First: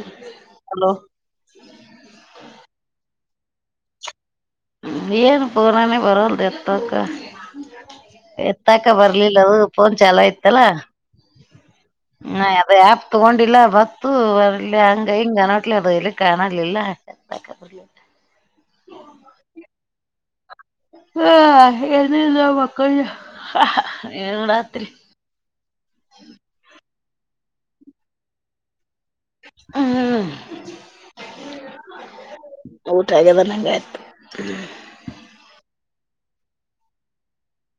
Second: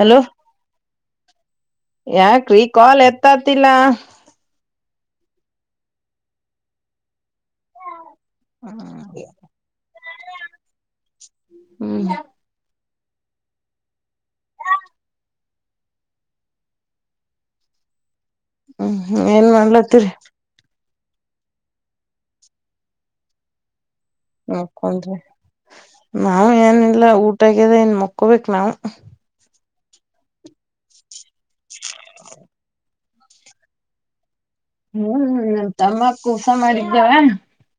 Hello hello ಯಾಕ್ರೀ call ಎತ್ತತಿಲ್ಲ ಬಿನು ಪೂರಾನ ಬರಲ ದವತ ಎತ್ತಾಕ ಬರ್ಲಿಲ್ಲ ಅದು ಫೋನ್ ಚಲ ಆಯ್ತಲ್ಲ ಹ್ಮ್ ಹ ಅದ ಆಪ್ ತಗೊಂಡಿಲ್ಲ ಬತ್ತು ಅರ್ಲ್ಲಿ ಹಂಗ ಹಿಂಗ ನನಟ್ಲಿ ಅದು ಎಲ್ಲಿ ಕಾಣರ್ಲಿಲ್ಲ ಹ್ಮ್ ಏನ್ ಮಾಡ್ಲತ್ತೀರಿ ಹಾ ಎ ಮಕ್ಕ ರಾತ್ರಿ ಮಕೊಂಡ್ರಿ ನಾವ್ ಏನಿಲ್ಲ ಊಟಗ್ಯದ ಏನ್ ಮಕ್ಕೋಬೇಕಕ್ ನಾವ್ ಹಾ ಊಟ ಆ್ಯದ ಹಂಗ ಆಯ್ತ ಹ್ಮ್ ನ ತಮ್ಮಕ್ ಕಊಸ ಮಾಡಿದ್ದವ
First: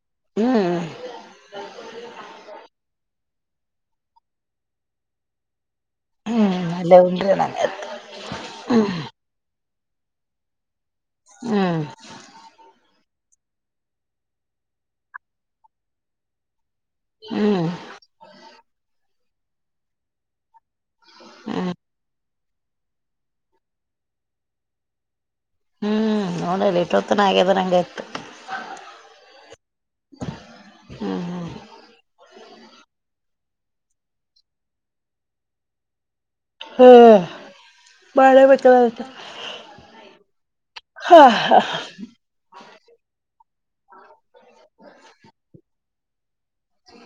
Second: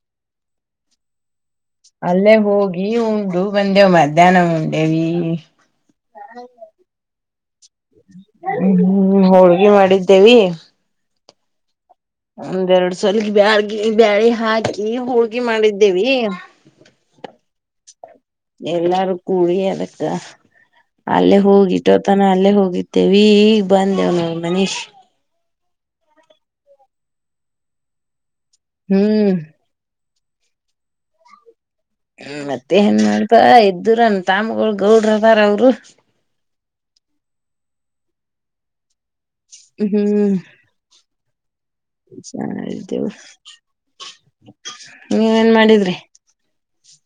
ಹ್ಮ್ ಅಲ್ಲೇ ಹೋಗಿ ಉಂಡು ಬಂದೇವ ಮಧ್ಯಾಹ್ನ ಉಂಡೇವಿ ಹ ಹೌ ಕ ಹ್ಮ್ ಹೋಳ್ಗಿ ಮಾಡಿದ್ದೇವಿ ಹ್ಮ್ ಒಂದ್ರಡ್ ಸಲ ಬ್ಯಾಳ್ಗಿ ಬ್ಯಾಳೆ ಹಾಕಿ ಹುಳ್ಗಿ ಮಾಡಿದ್ದೇವಿ ಹ್ಮ್ ಎಲ್ಲಾರು ಕೂಳ ಅದಕ್ಕ ಅಲ್ಲೇ ಹ್ಮ್ ಹೋಗಿಟ್ಟೋತನ ಅಲ್ಲೇ ಹೋಗಿದ್ದೇವಿ ಈಗ್ ಬಂದೆವ್ ನ ಮನೀಶ್ ಹ್ಮ್ ನೋಡಲ್ಲ ಇಷ್ಟವತನ ಆಗ್ಯದ ಹಂಗ ಆ್ತ ಹ್ಮ್ ಹ್ಮ್ ಹ್ಮ್ ಮತ್ತೆ ಏನ್ ಮಾಡ್ತ ಎ್ದರನ್ ತಾಮಗ ಗೌಡ್ರವಾರ ಅವರು ಹ್ಮ ಬಳೆ ಬಟ್ಟ ಹ್ಮ್ ಹಾ ಹಾ ಸಾರವ ನೀವೇನ್ ಮಾಡಿದ್ರಿ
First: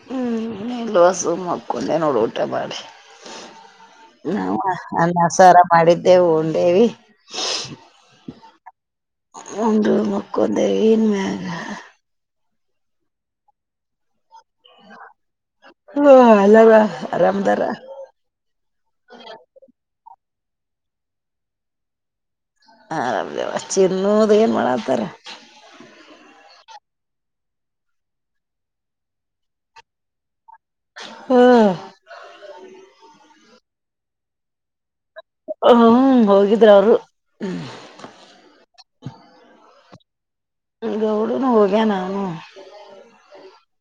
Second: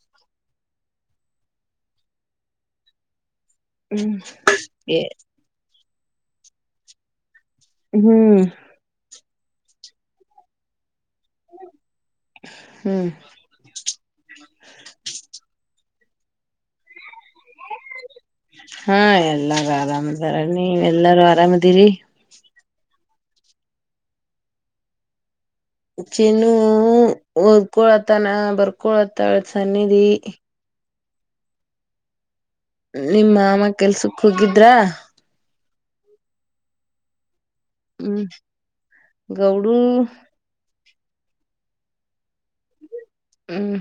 ಹ್ಮ್ ಎಲ್ಸು ಮಕ್ಕುಂದೇ ನೋಡ್ ಊಟ ಮಾಡಿ ನಾವು ನನ್ನಸಾರ ಮಾಡಿದ್ದೆವು ಹಓಂಡೇವಿ ಹ್ಮ್ ಉಂಡು ಮಕ್ಕೊಂಡೆ ಎನ್ ಮೇಘ ಹ್ಮ್ ಹ್ಮುಅಲ್ಲಾವ ಹಾ ಎಲ್ಲರು ಅರಾಮು. ನೀ ಎಲ್ಲಾರು ಆರಾಮದಿರಿ. ಆರಾಮ [unintelligible] ಏನ್ ಮಾಡಾತಾರೆ ಹು ಹೋದ್ಕೊಳತ್ತನ ಬರ್ಕೊಳತ ಸನ್ನದಿ. ಹ್ಮ ನಿಮ್ ಮಾಮ ಕೆಲ್ಸಕ್ ಹೋಗಿದ್ರ. ಹು ಹೋಗಿದ್ರು ಅವ್ರು ಹ್ಮ ಹ್ಮ್ ಗೌಡೂ ಗೌಡುನು ಹೋಗ್ಯ ನಾ ನನು. ಹ್ಮ್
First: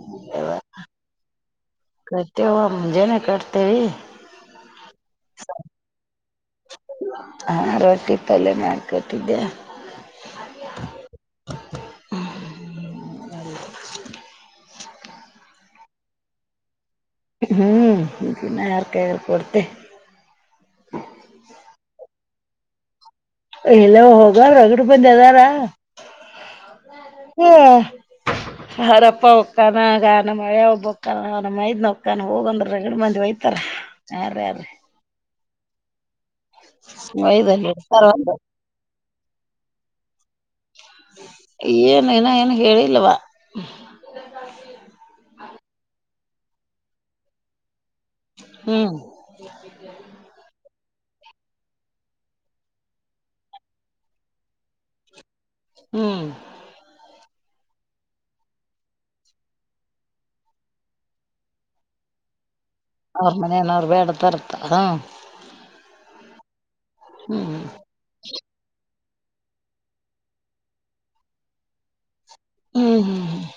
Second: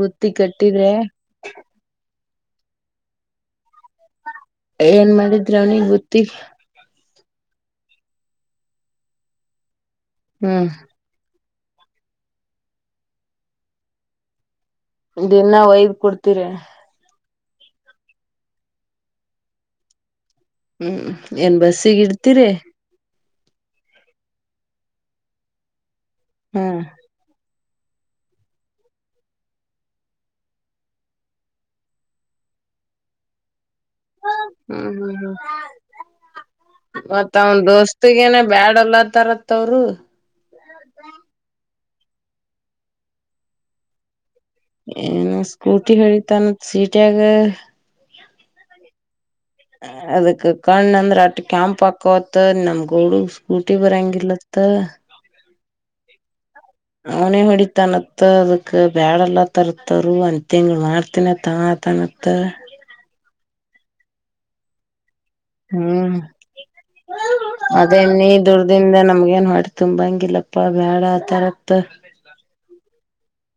ಬತ್ತಿ ಕಟ್ಟಿ ರೆ. ಕಡ್ತಿವಮ್ ಮುಂಜಾನೆ ಕಟ್ತೇವಿ ಏನ್ ಮಾಡಿದ್ರಿ ಅವ್ನಿಗ್ ಬುತ್ತಿ. ಹಾ ರೊಟ್ಟಿ ಪಲ್ಯ ಮಾಡ್ಕೊಟ್ಟಿದ್ದೆ. ಹ್ಮ ದಿನ ಒಯ್ದ್ ಕೊಡ್ತೀರೆ. ಹ್ಮ್ ದಿನ ಯಾರ್ಕಾರ್ ಕೊಡ್ತಿ. ಹ್ಮ್ ಏನ್ ಬಸ್ಸಿಗ್ ಇಡ್ತೀರೆ. ಇಲ್ಲ ಹೋಗರ್ [unintelligible] ಬಂದಿ ಅದಾರ. ಹ್ಮ್ ಹ್ಮ ಹಾರಪ್ಪ ಹೊಕ್ಕಾನ ಆಗ ನ ಮಳೆ ಒಬ್ಬಕ್ಕಾನ ನ ಮೈದ್ನಕ್ಕಾನ ಹೋಗಂದ್ರೆ ರಾಗಡ್ ಮಂದಿ ಇತರ ಹ ರ ರೆ ಮತ್ತ ಅವನ್ ಒಯ್ದಲ್ಲಿ ಇಡ್ತಾರ ಒಂದು ದೋಸ್ತಗಿನೆ ಬ್ಯಾಡ ಅನ್ನತರತ್ ಅವ್ರು. ಏನ್ ಎನ ಏನು ಹೇಳಿಲ್ಲವ. ಏನೂ ಸ್ಕೂಟಿ ಹೇಳಿತಾನ ಸೀಟ್ಯಗ. ಹ್ಮ್ ಅದಕ್ಕ ಕಣ್ಣ ಅಂದ್ರ ಅಟ್ ಕ್ಯಾಂಪ್ ಹಾಕೊವತ್ತ ನಮ್ ಗೌಡು ಸ್ಕೂಟಿ ಬರಂಗಿಲತ್ತ. ಹ್ಮ್ ಅವನೆ ಹೊಡಿ ತನತ್ ಅದಕ್ ಬ್ಯಾಡಲ್ಲ ತರ್ತರು ಅಂತ ತಿಂಗಳು ಮಾಡ್ತನತ್ತತ - ತ್ತ ಅವ್ರ ಮನೆನ [unintelligible] ಹ್ಮ್ ಹ್ಮ್ ಅದೇ ನೀ ದುರ್ದಿಂದನ. ನಮ್ಗೇನ್ ಹೊಟ್ ತುಂಬಂಗಿಲ್ಲಪ್ಪ ಬ್ಯಾಡ ಆ ತರತ್ತು. ಹ್ಮ್ ಹ್ಮ್ ಹ್ಮ್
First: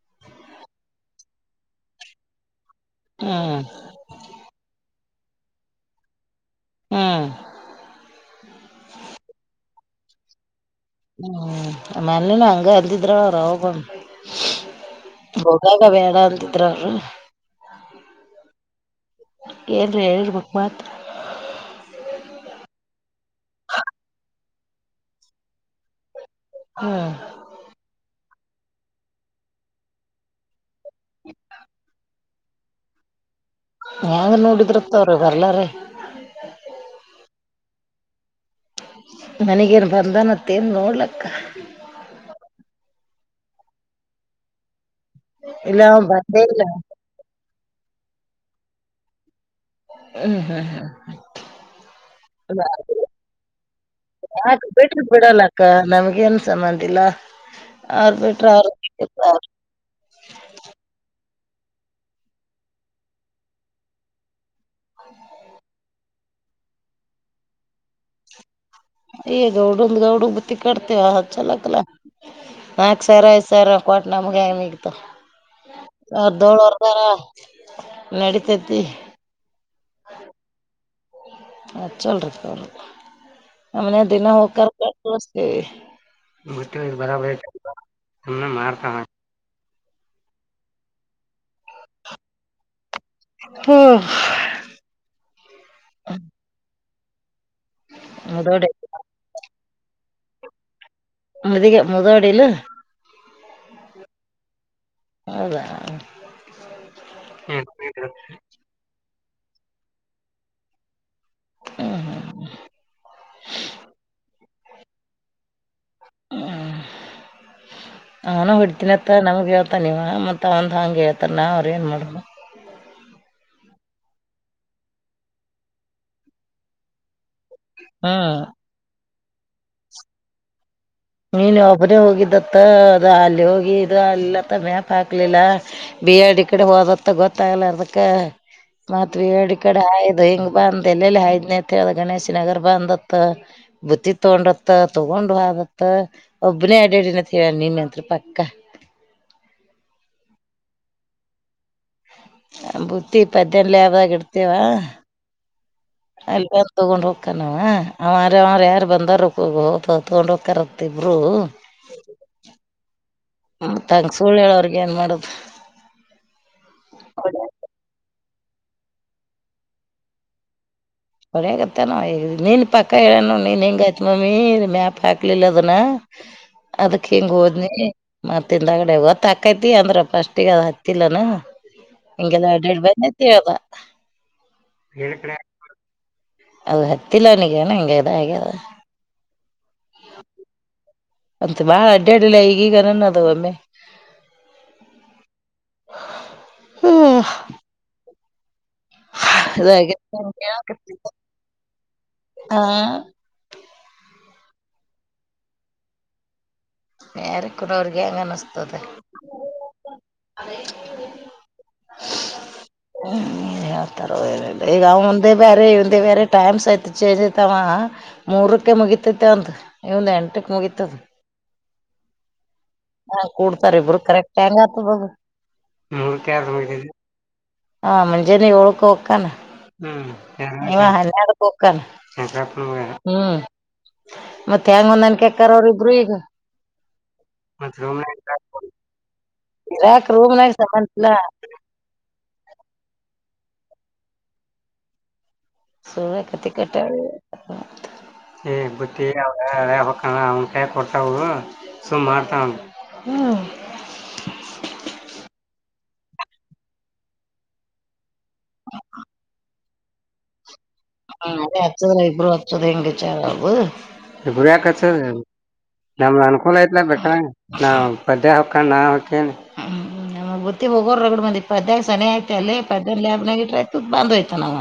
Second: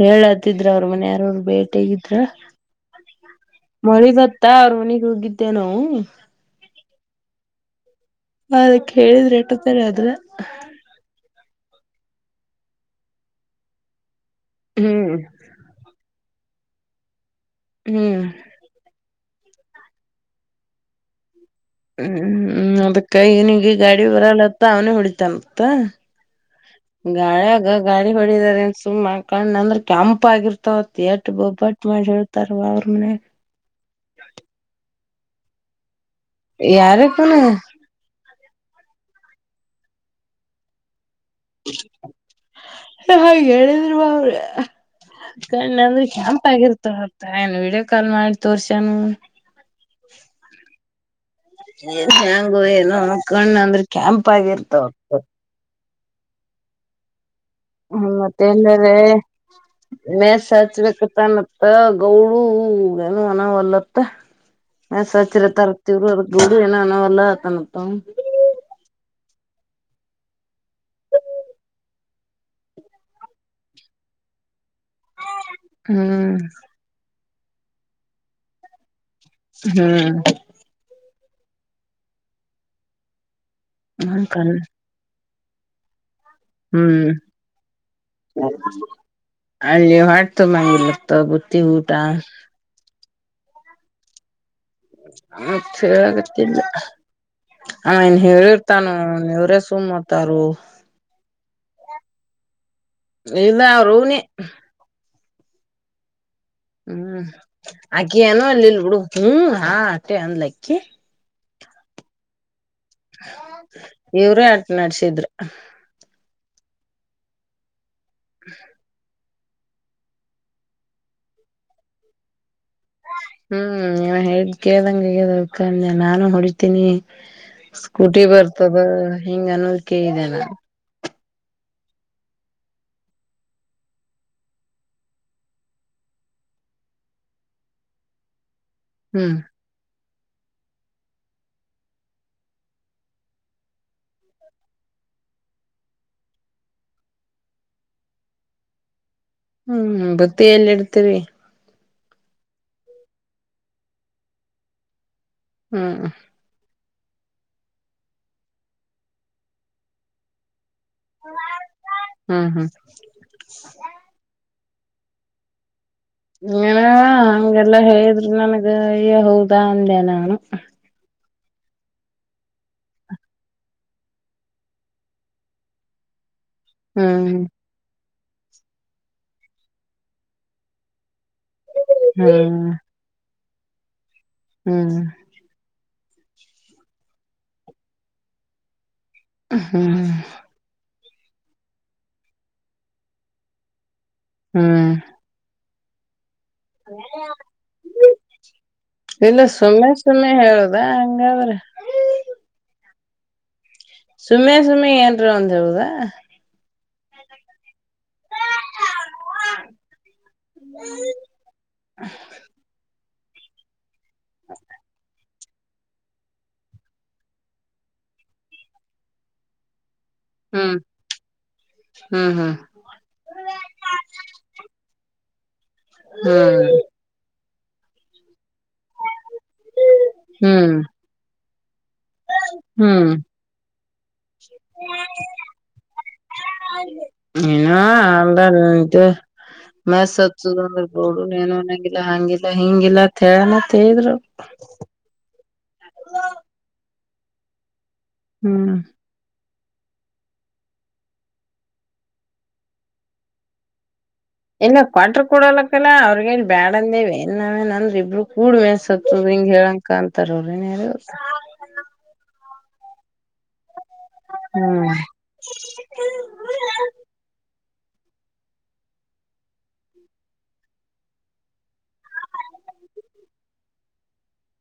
ಹೇಳತ್ತಿದ್ರ ಅವ್ರ ಮನ್ ಯಾರೋರು ಬೇಟಿ ಆಗಿದ್ರ. ಹ್ಮ್ ಮಳಿ ಬತ್ತಾ ಅವ್ರ ಮನಿಗ್ ಹೋಗಿದ್ದೇ ನಾವು. ಹ್ಮ್ ಅಕ್ ಕೇಳಿದ್ರೆ ಎಟ್ಟತರಿ ಆದ್ರೆ. ಹ್ಮ್ ಆಮೇಲಿನ ಹಂಗ ಅಲ್ದಿದ್ರ ಅವ ರಾವ್. ಹ್ಮ್ ಹೋಗಾಗ ಬೇಡ ಅಂತಿದ್ರ ಅವ್ರು. ಹ್ಮ್ ಏಲ್ರಿ ಹೇಳ್ರರಿ [unintelligible] ಹ್ಮ್ ಹ್ಮ್ ಅದಕ್ಕ ಇನಿಗೆ ಗಾಡಿ ಬರಲ್ಲತ್ತ ಅವನೇ ಹೊಡಿತನತ್ತ ಹ್ಮ್ ಗಾಯಗ ಗಾಳಿ. ಹೊಡಿದಾರ ಸುಮ್ಮ ಕಣ್ಣ ಅಂದ್ರೆ ಕೆಂಪ ಆಗಿರ್ತವ ಎಟ್ ಬೊಬ್ಬಟ್ ಮಾಡಿ ಹೇಳ್ತಾರವ ಅವ್ರ ಮನೆ. ಹೆಂಗ ನೋಡಿದ್ರತ್ ಅವ್ರ ಬರ್ಲಾ ರಿ ಯಾರಕ್ಕನ ಮನಗೇನ್ ಬಂದನತ್ತೇನ್ ನೋಡ್ಲಕ್ಕ. ಹಾಗ ಹೇಳಿದ್ರ ನಾ ಅವ್ರ ಕಣ್ಣ ಇಲ್ಲ ಅವ ಅಂದ್ರೆ ಬಂದೇ ಕೆಂಪ್ ಇಲ್ಲ ಆಗಿರ್ತ ಆತ್ತ ಏನ್ ವೀಡಿಯೋ ಕಾಲ್ ಮಾಡಿ ತೋರ್ಸಾನ ಹ್ಮ್ ಹ್ಮ್ ಹ್ಮ್ ಹ ಏನ್ ಹೆಂಗು ಏನು ಕಣ್ಣ ಅಂದ್ರೆ ಕೆಂಪ್ ಆಗಿರ್ತಾವ ನಮಗ ಏನ್ ಸಮಂಬಂಧಿಲ್ಲ ಹ ಮತ್ತೇಲ್ಲಾರೆ ಮೇ ಹಚ್ಬೇಕತ್ತ ಮತ್ತ ಗೌಡು ಏನು ಅನವಲ್ಲತ್ತ ಚರೆ ತರತಿ ಇವ್ರು ಅ ದುಂಡು ಏನು ಅನವಲ್ಲತ್ತನ ಅತ್ತಾನ ಅವನು ಗೌಡಂದ ಗೌಡ ಬುತ್ತಿ ಕಟ್ಟತಿವಿ ಹಚಲಕ್ಲ ನಾಕ ಸಾವಿರ ಐದ ಸಾವಿರ ಕೊಟ್ಟ ನಮ್ಗೆ ಹೆ ಹ್ಮ್ ಅರ್ಧೋಳವರ್ಗಾರ ನಡಿತೈತಿ ಹ್ಮ್ ಅ ಹಚಲ್ರಿ ನಮನ ದಿನ ಕಣ ಹೋಗಕಾರ [unintelligible] ಮತ್ತೆ ಹ್ಮ್ ಬರಬರ ಅ ಮಾಡತಾನ ಅಲ್ಲಿ ಹೊಟ್ಟಿ ತುಂಬಂಗಿಲ್ಲತ ಬಟ್ಟಿ ಊಟಾ ಹ್ಮ್ ಆ ಚ ಆಗತ್ತಿಲ್ಲ ಅವಾ ಎನ ಹೆಳಿರಿ ಮುದೋಡಿ ತನೋ ಇವ್ರೇ ಸುಮ್ ಅತ್ತಾರೋ ಮದಗ ಮುದೋಡಿ ಇಲ್ಲ ಇಲ್ಲಾ ಅವರ ಆವ ನೇ ಹೌದಾ ಹ್ಮ್ ಹ್ಮ್ ಆಕಿ ಎನು ಅನ್ಲಿಲ್ಲ ಬಿಡು ಹ್ಮ ಹಾ ಅಂದ್ಲ ಆಕಿ ಹ್ಮ ಹ್ಮ ಇವ್ರೇ ಅಟ ನಡ್ಸಿದ್ರ ನಾನ ಹೊಡ್ತೀನತ್ತ ನಮ್ಗೆ ಹೇಳ್ತ ಇವಾ ಮತ್ತತ್ ಅವಂದ್ ಹಂಗಗೆ ಹೇಳ್ತಾರ ನಾವ್ರೇ ಏನ್ ಮಾಡೋದು ಹ್ಮ್ ಇವಾ ಹೇಳಿದ್ ಕೇಳ್ದಂಗ ಆಗೇದ ಅದಕ್ಕೆ ಅಂದೆ ನಾನು ಹೊಡಿತೀನಿ ಸ್ಕೂಟಿ ಹ್ಮ್ ಬರ್ತದ ಹಿಂಗ ಅನುದೈವಿಕೆ ಇದೆ ನ ನಿನ್ ಒಬ್ಬನೇ ಹೋಗಿದ್ದತ್ತ ಅದು ಅಲ್ಲಿ ಹೋಗಿ ಇದು ಆಗಲ್ಲಿತ್ತ ಮ್ಯಾಪ್ ಹಾಕ್ಲಿಲ್ಲ ಬಿ ಎಲ್ ಡಿ ಕಡೆ ಹೋದತ್ತ ಗೊತ್ತಾಗಲೋರದಕ್ ಅದಕ್ಕ ಮತ್ತ್ ಬಿ ಹ್ಮ್ ಎಡಿ ಕಡೆ ಹಾಯದ ಹಿಂಗ ಬಂದ ಎಲ್ಲೆಲ್ಲಿ ಹಾಯದ್ನೇ ಅಂತ ಹೇಳಿದ ಗಣೇಶ ನಗರ್ ಬಂದತ್ ಬುತ್ತಿ ತಗೊಂಡತ್ತ ತಗೊಂಡ ತಕೊಂಡ್ ಹೊದತ್ ಒಬ್ಬನೇ ಅಡಾಡಿಯನ ಅಂತ ಹೇಳಾನ್ ನಿನ್ನೆ ಪಕ್ಕಾ ಹ್ಮ್ ಬುತ್ತಿ ಎಲ್ಲಿ ಇಡ್ತರಿ ಬತ್ತಿ ಪದ್ಯಾನ ಲ್ಯಾಬ್ ದಾಗ ಇಡ್ತೇವ ಹ್ಮ್ ತೊಗೊಂಡ ಹೋಕ್ಕ್ರಾ ಅವಾ ಅವಾರ ಅವ ಯಾರ ಬಂದಾರ ಹ ತೊಗೊಂಡ್ ಹೋಗಕ್ಕಾರ ತ ಇಬ್ಬರು ಹ್ಮ್ ಹ್ಮ್ ಮತ್ ಹಂಗ ಸುಳ್ ಹೇಳಾಅವ್ರಿಗೆ ಏನ್ ಮಾಡುದು ನ ಹಗೆಲ್ಲಾ ಹೇಳಿದ್ರರು ನನಗ ಅಯ್ಯಾ ಹೌದಾ ಅಂದೆ ನಾನು ಅವ ಹ್ಯಾಂಗ್ಗತ್ತ ನ ನೀನ್ ಪಕ್ಕಾ ಹೇಳನು ನೀನೆ ಹಿಂಗ ಆಯ್ತ್ ಮಮ್ಮಿ ಮ್ಯಾಪ್ ಹಾಕ್ಲಿಲ್ಲ ಅದನ ಹ್ಮ ಅದಕ ಹಿಂಗ ಹ್ಮ್ ಹೋದ್ನಿ ಮತ್ತ ಹಿಂದಾಗಡೆ ಗೋತ್ತ ಆಕೈತಿ ಅಂದ್ರ ಫಸ್ಟಗಿ ಅದ ಹತ್ತಿಲ್ಲನ ಹಿಂಗೆಲ್ಲ ಹ್ಮ್ ಅಡ್ಯಾಡ ಬಂದನ್ ಅಂತ್ ಹೇಳದಾ ಹ್ಮ್ ಅದು ಹತ್ತಿಲ್ಲ ಅವನಿಗೆನ ಹಂಗೆ ಆ್ಯಗೇದ ಹ್ಮ ಅಂತ ಬಾಳ ಅಡ್ಡಾಡ್ಡಿಲ್ಲ ಈಗೀಗ ಅನ್ನಾನ ಅದ ಒಮ್ಮೆ ಹ್ಮ್ ಹ ಇಲ್ಲ ಸುಮ್ಮೆ ಇದಾಗ್ಯದ ಸುಮ್ಮೆ ಹೇಳುದ ಹಂಗಾದ್ರೆ ಹಾ ಸುಮ್ಮೆ ಸುಮ್ಮೆ ಏನ್ರೆ ಒಂದ ಹೇಳುದಾ ಯಾರಿಗಿ ಕೂನ್ ಅವ್ರಿಗೆ ಹೆಂಗ ಅನಸ್ತದ ಹ್ಮ [inaudible] ಹ್ಮ್ [unintelligible] ನೀನ್ ಹೇಳ್ತಾರೇ ಈಗ ಅವರದೇ ಬೇರೆ, ಇವರದೇ ಬೇರೆ ಟೈಮ್ಸ್ ಐತಿ ಚೇಂಜ್ಇರತಾವ ಮೂರಕ್ಕೆ ಮುಗತೈತೆಂದು. ಇವಂದು ಎಂಟಕ ಹ್ಮ್ ಮುಗಿತಾದ. ಹ್ಮ್, ಹ್ಮ್ ಹ್ಮ್ ಹಜೆ ನೀ ಳಖು ೋಗಕ್ಕಾನ ಹ್ಮ್ [unintelligible] ಹ್ಮ್ ಹ್ಮ [unintelligible] [inaudible] ಮತ್ತೆ ಹೆಂಗ ಒಂದ್ನ್ಕಿಕ್ಕಾರ ಅವ್ರ ಇಬ್ರು ಈಗ. ಇನ್ನು ಮತ್ ರೂಮ್ನ್ಯಾಗ ಅಂತ ಇದು [unintelligible] ಇರಾಕ್ ಮೆಸ್ ರೂಮ್ನಾಗ ಸತ್ುದ ಅಂದ್ರೆ ಸಂಬಂಧ ಇಲ್ಲ ಬೋಡು ಏನುನ್ನಂಗಿಲ್ಲ ಹಂಗಿಲ್ಲ [unintelligible] ಇ ಹಿಂಗ ಇಲ್ಲತ್ತ ಹೇಳಿದ್ರವರು. ಸತಿ ಕಟ [unintelligible] ಹ್ಮ್ ರೇ ಹಕ್ಕಣ ಅವನಕೈಯಾಗ ಕೊಟ್ಟಾವವು ಸುಮ್ಮ್ ಮಾಡ್ತ ಅಲ್ಲಾ ಅವ್ರಗ ಹೇಳ ಬ್ಯಾಡ ಅಂದೇವ ಏನ್ ನಾವೇ. ಅಂದ್ರ ಇಬ್ರು ಕೂಡ್ ಮೆ [unintelligible] ನ್ಸತ್ತದ ಹಿಂಗ ಹೇಳಂಗಅಂತಾರ ಅವರು. ಹ್ಮ, ಅದೇ ಅಚ್ಚದ ಇಬ್ರು ಅಚ್ಚದ ಹೆಂಗಚಾರಬ ದುಡ್ಯಾಕ ಹ್ಮ್ ಅಚ್ಚರಿ ನಮಗ ಅನುಕೂಲ ಆಯಿತಲ ಬೆಕಾದಂಗ. ನಾ ಬಡೆ ಹಾಕೊಂಡ್ ನಾ ಹಾಕೇನೆ [unintelligible] ನಮ್ ಗೊತ್ತಿ ಹೋಗೋರು ರಗಡ್ ಬಂದಿ. ಪದ್ಯಾಕ ಸನಿ ಆಯತ ಅಲ್ಲಿ ಪದ್ಯಾನ ಲ್ಯಬ್ನಾಗ ಇಟ್ಟ ಆಯ್ತು ಬಂದೊಯ್ತ ನಾವ್.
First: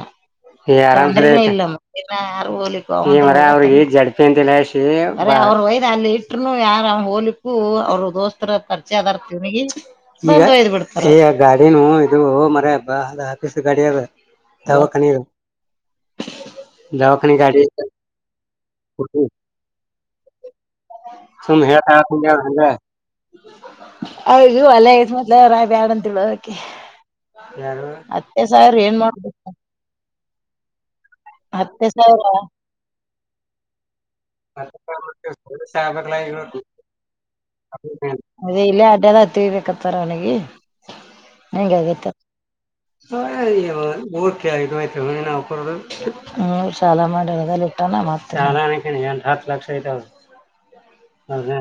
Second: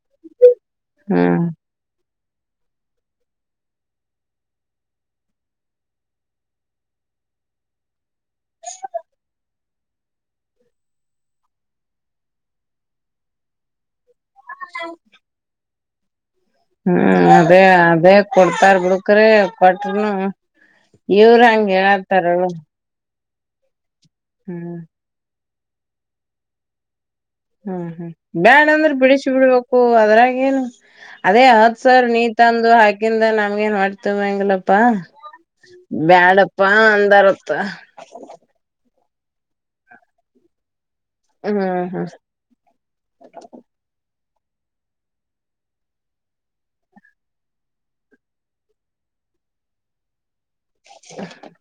ಆರಾಮ ಹ್ಮ್ [unintelligible] ಯ ಹ ಮರ ಅವ್ರಿಗೆ ಈ ಜಡ್ಪಿ ಅಂತಲ್ಲಿ ಅವ್ರಯ ಅಲ್ಲಿ ಇಟ್ಟರು ಯಾರ [unintelligible] [inaudible] ಹೋಗಲಿಕು ಅವ್ರ ದೋಸ್ತರ ಪರಿಚೆಯ ಅದಾರ ತಿರುಗಿ ಬಿಡ್ತ ಗ [unintelligible] ಇದು ಹ ಮರ [unintelligible] ಹಬ್ಬಾ ಅ ಆಫೀಸ್ ಗಾಡ ಅದ ದಾವಖಾನಿ ಹ್ಮ್, ಅದೇ- ಅದೇ ಕೊಡ್ತಾರ್ ಬಿಡುಕರೆ ಕೊಟ್ರನು- ಇವ್ರ ಹಂಗಹೇಳಾತಾರ. ಅ ಅಲ್ಲ ಐ ಮತ್ಲ ರಾಬ ಆಡಂತ ಅದಕೆ [unintelligible] ಹ್ಮ್, ಹ್ಮ್ ಬ್ಯಾಡಅಂದ್ರಬಿಡಿಸಿ ಮಾಡ್ಬೇಕ ಬಿಡ್ಬೇಕು ಅದ್ರಾಗಏನು- ಅದೇ ಹೌದ ಹತ್ತೇ ಸರ್ ನೀ ಸಾವಿರ ತಂದು ಹಾಕಿಂದ ನಮ್ಗೆ ನ್ ಮಾಡ್ತೇವ., ಶಪ ಬ್ಯಾಡಪ್ಪಾ ಅಂದಾರತ್ತ ಅ [inaudible] ಎದ ತಿರ್ಬೇಕ [unintelligible] ತ್ತಾರ ಅವನಿಗೆ ಹ್ಮ್ ಹಂಗೆ ಹ್ಮ್ ಹಾಗೆತ್ತು. [unintelligible] ಸಾಲ ಮಾಡಿ ಇಟ್ಟ ಏನ್ ಎಂಟ, ಹತ್ ಲಕ್ಷ ಆಯತ್ರ ಹ ಲ [unintelligible] ಹ್ಮ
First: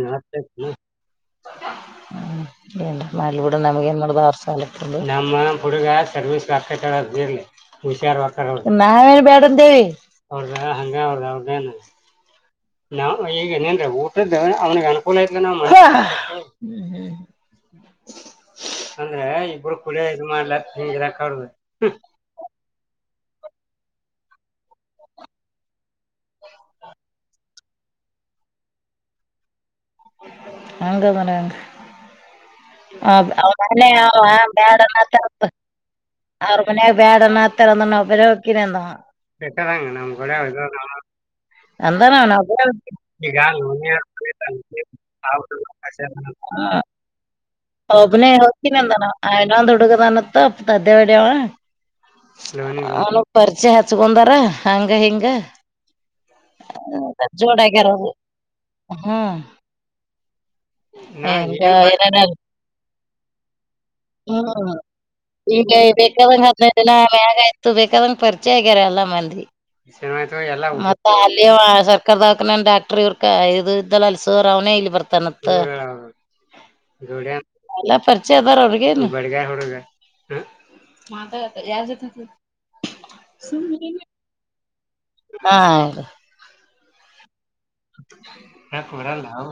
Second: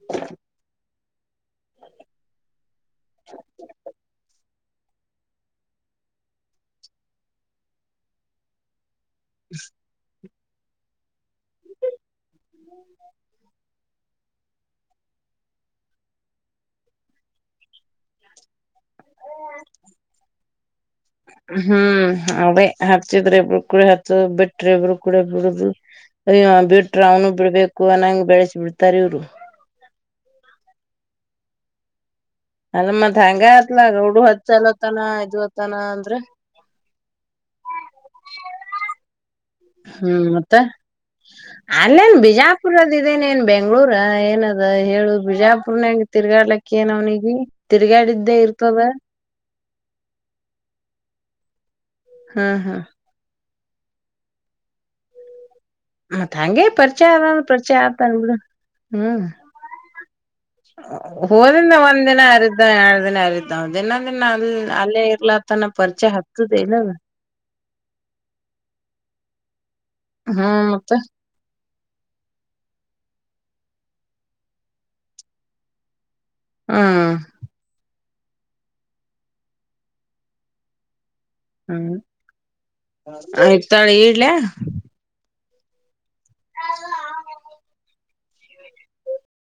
ಎನರ ಮಾಡ್ಲಿಬಿಡು ನಮಗೆ ತ [unintelligible] ನಮ್ಮ ಹುಡುಗ ಸರ್ವಿಸ್ ಅಕ್ಕ [unintelligible] ಇರ್ಲಿ ಹುಷಾರ ಹ ನಾವೇಲ್ ಬ್ಯಾಡಂದಿವಿ ಅವರದ ಹಂಗಅವ್ರದೇನ್. ನಾ ಈಗನೇನ್್ರ ಊಟ [unintelligible] ಆ ಊಟಕ ಅನುಕೂಲ ಅಂದ್ರೆ ಇಬ್ರು ಕುಡಿಯ ಇದು ಮಾಡ್ಲ [unintelligible] ಹಿಂಗ ರಕಡ್ದ ಚಿದ್ರ ಇಬ್ಬರು ಕೂಡ ಹತ್ತ ಬಿಟ್ರೆ, ಇಬ್ಬರು ಕೂಡ ಬಿಡುದು ಅಯ್ಯ ಬಿಟ್ರ ಅವನು ಬಿಡ್ಬೇಕು ಅ ಹಂಗ್ ಬೆಳೆಸಿ ಬಿಟ್ಟಾರಇವ್ರು. ಹಂಗ ಅಂದ್ರ ಹೆಂಗ. ಅಲ್ಲ ಮತ್ ಹಂಗ ಆತ್ಲ ಗೌಡು ಮ ಬ್ಯಾಡ ಹಚ್ಚಲತನ ತಪ [unintelligible] ಇದುತಾನ ಅಂದ್ರ ಅವ್ರಮನೆಗಾ ಬ್ಯಾಡನಂತಾರ. ನ ತರಂದ ನವುರ ಕಿ ನ ಕೂ ಹ್ಮ್ ಮತ್ತ [unintelligible] ಅಲ್ಲೇನ್ ಅಂದಾನವ ನಾನು ಬಿಜಾಪುರದ ಇದೇನೇನ್ ಒಂಬವನೆ ಬೆಂಗ್ಳೂರ ಏನದ ಹೇಳು ಬಿಜಾಪುರ್ನಾಗ ಹಾ, ತಿರ್ಗಾಡ್ಲಕ್ಕ ನಾ ಏನ್ ಅವ್ನಿಗೆ ಒಬ್ಬನೆ ತಿರ್ಗಾಡಿದ್ದೇ ಇರ್ತದ ಹೊಕ್ಕಿನಿನಂದಾನ. ಹನ್ ತೊಡಗದನತ್ತದೇ ಬಡ ಹ್ಮ್ ಹ್ಮ್ [unintelligible] ಪರಿಚಯ ಹಚ್ಕೊಂಡಾರ ಹಂಗ ಹಿಂಗ. ಮತ್ ಹಂಗೆ ಪರಿಚಯ ಅದ ಪರಿಚಯ ಜೋಡಾಗರ ಆತನ್ ಬಿಡು ಹ್ಮ್, - ಹೋದಿಂದ ಒಂದ್ ದಿನ ಆಗಿರತದ್ದ ಎರಡದಿನ ಆಗಿರತದ್ದ ದಿನ- ದಿನ ಅಲ್ಲಿ ಅಲ್ಲೇ ಇರ್ಲ ಈ ಬೇಕಾದಂಗ ಹದಿನೈದು ದಿನ ಮ್ಯಗ ಆಯ್ತು ಬೇಕಾದಂಗ ಪರಿಚಯ ಆಗ್ಯಾರ ಅಲ್ಲ ಮಂದಿ ಈ ಶನ್ಮಯ್ತ್ ಹ್ಮ ಮತ್ತ ಎಲ್ಲ ಸರ್ಕಾರದಕ ನನ್ ಡಾಕ್ಟರ್ ಇವ್ರಕ ಇದು ಇದ್ದಲ್ಲ ಅಲ್ಸೋರ್ ಅವನೇ ಇಲ್ ಬರ್ತಾನತ್ ಹ್ಮ್ ಗ ಎಲ್ಲ ಪರಿಚಯ ಅದಾರ ಅವ್ರಗನು ಬಗಾಯ ಹುಡುಗ ಹ್ಮ್ ಆಯತಾಳೆ ಇಡ್ಲ ಹಾೌ ಹೌ ಹಾ ಹ ಕೊರಲ್ಲ ಹ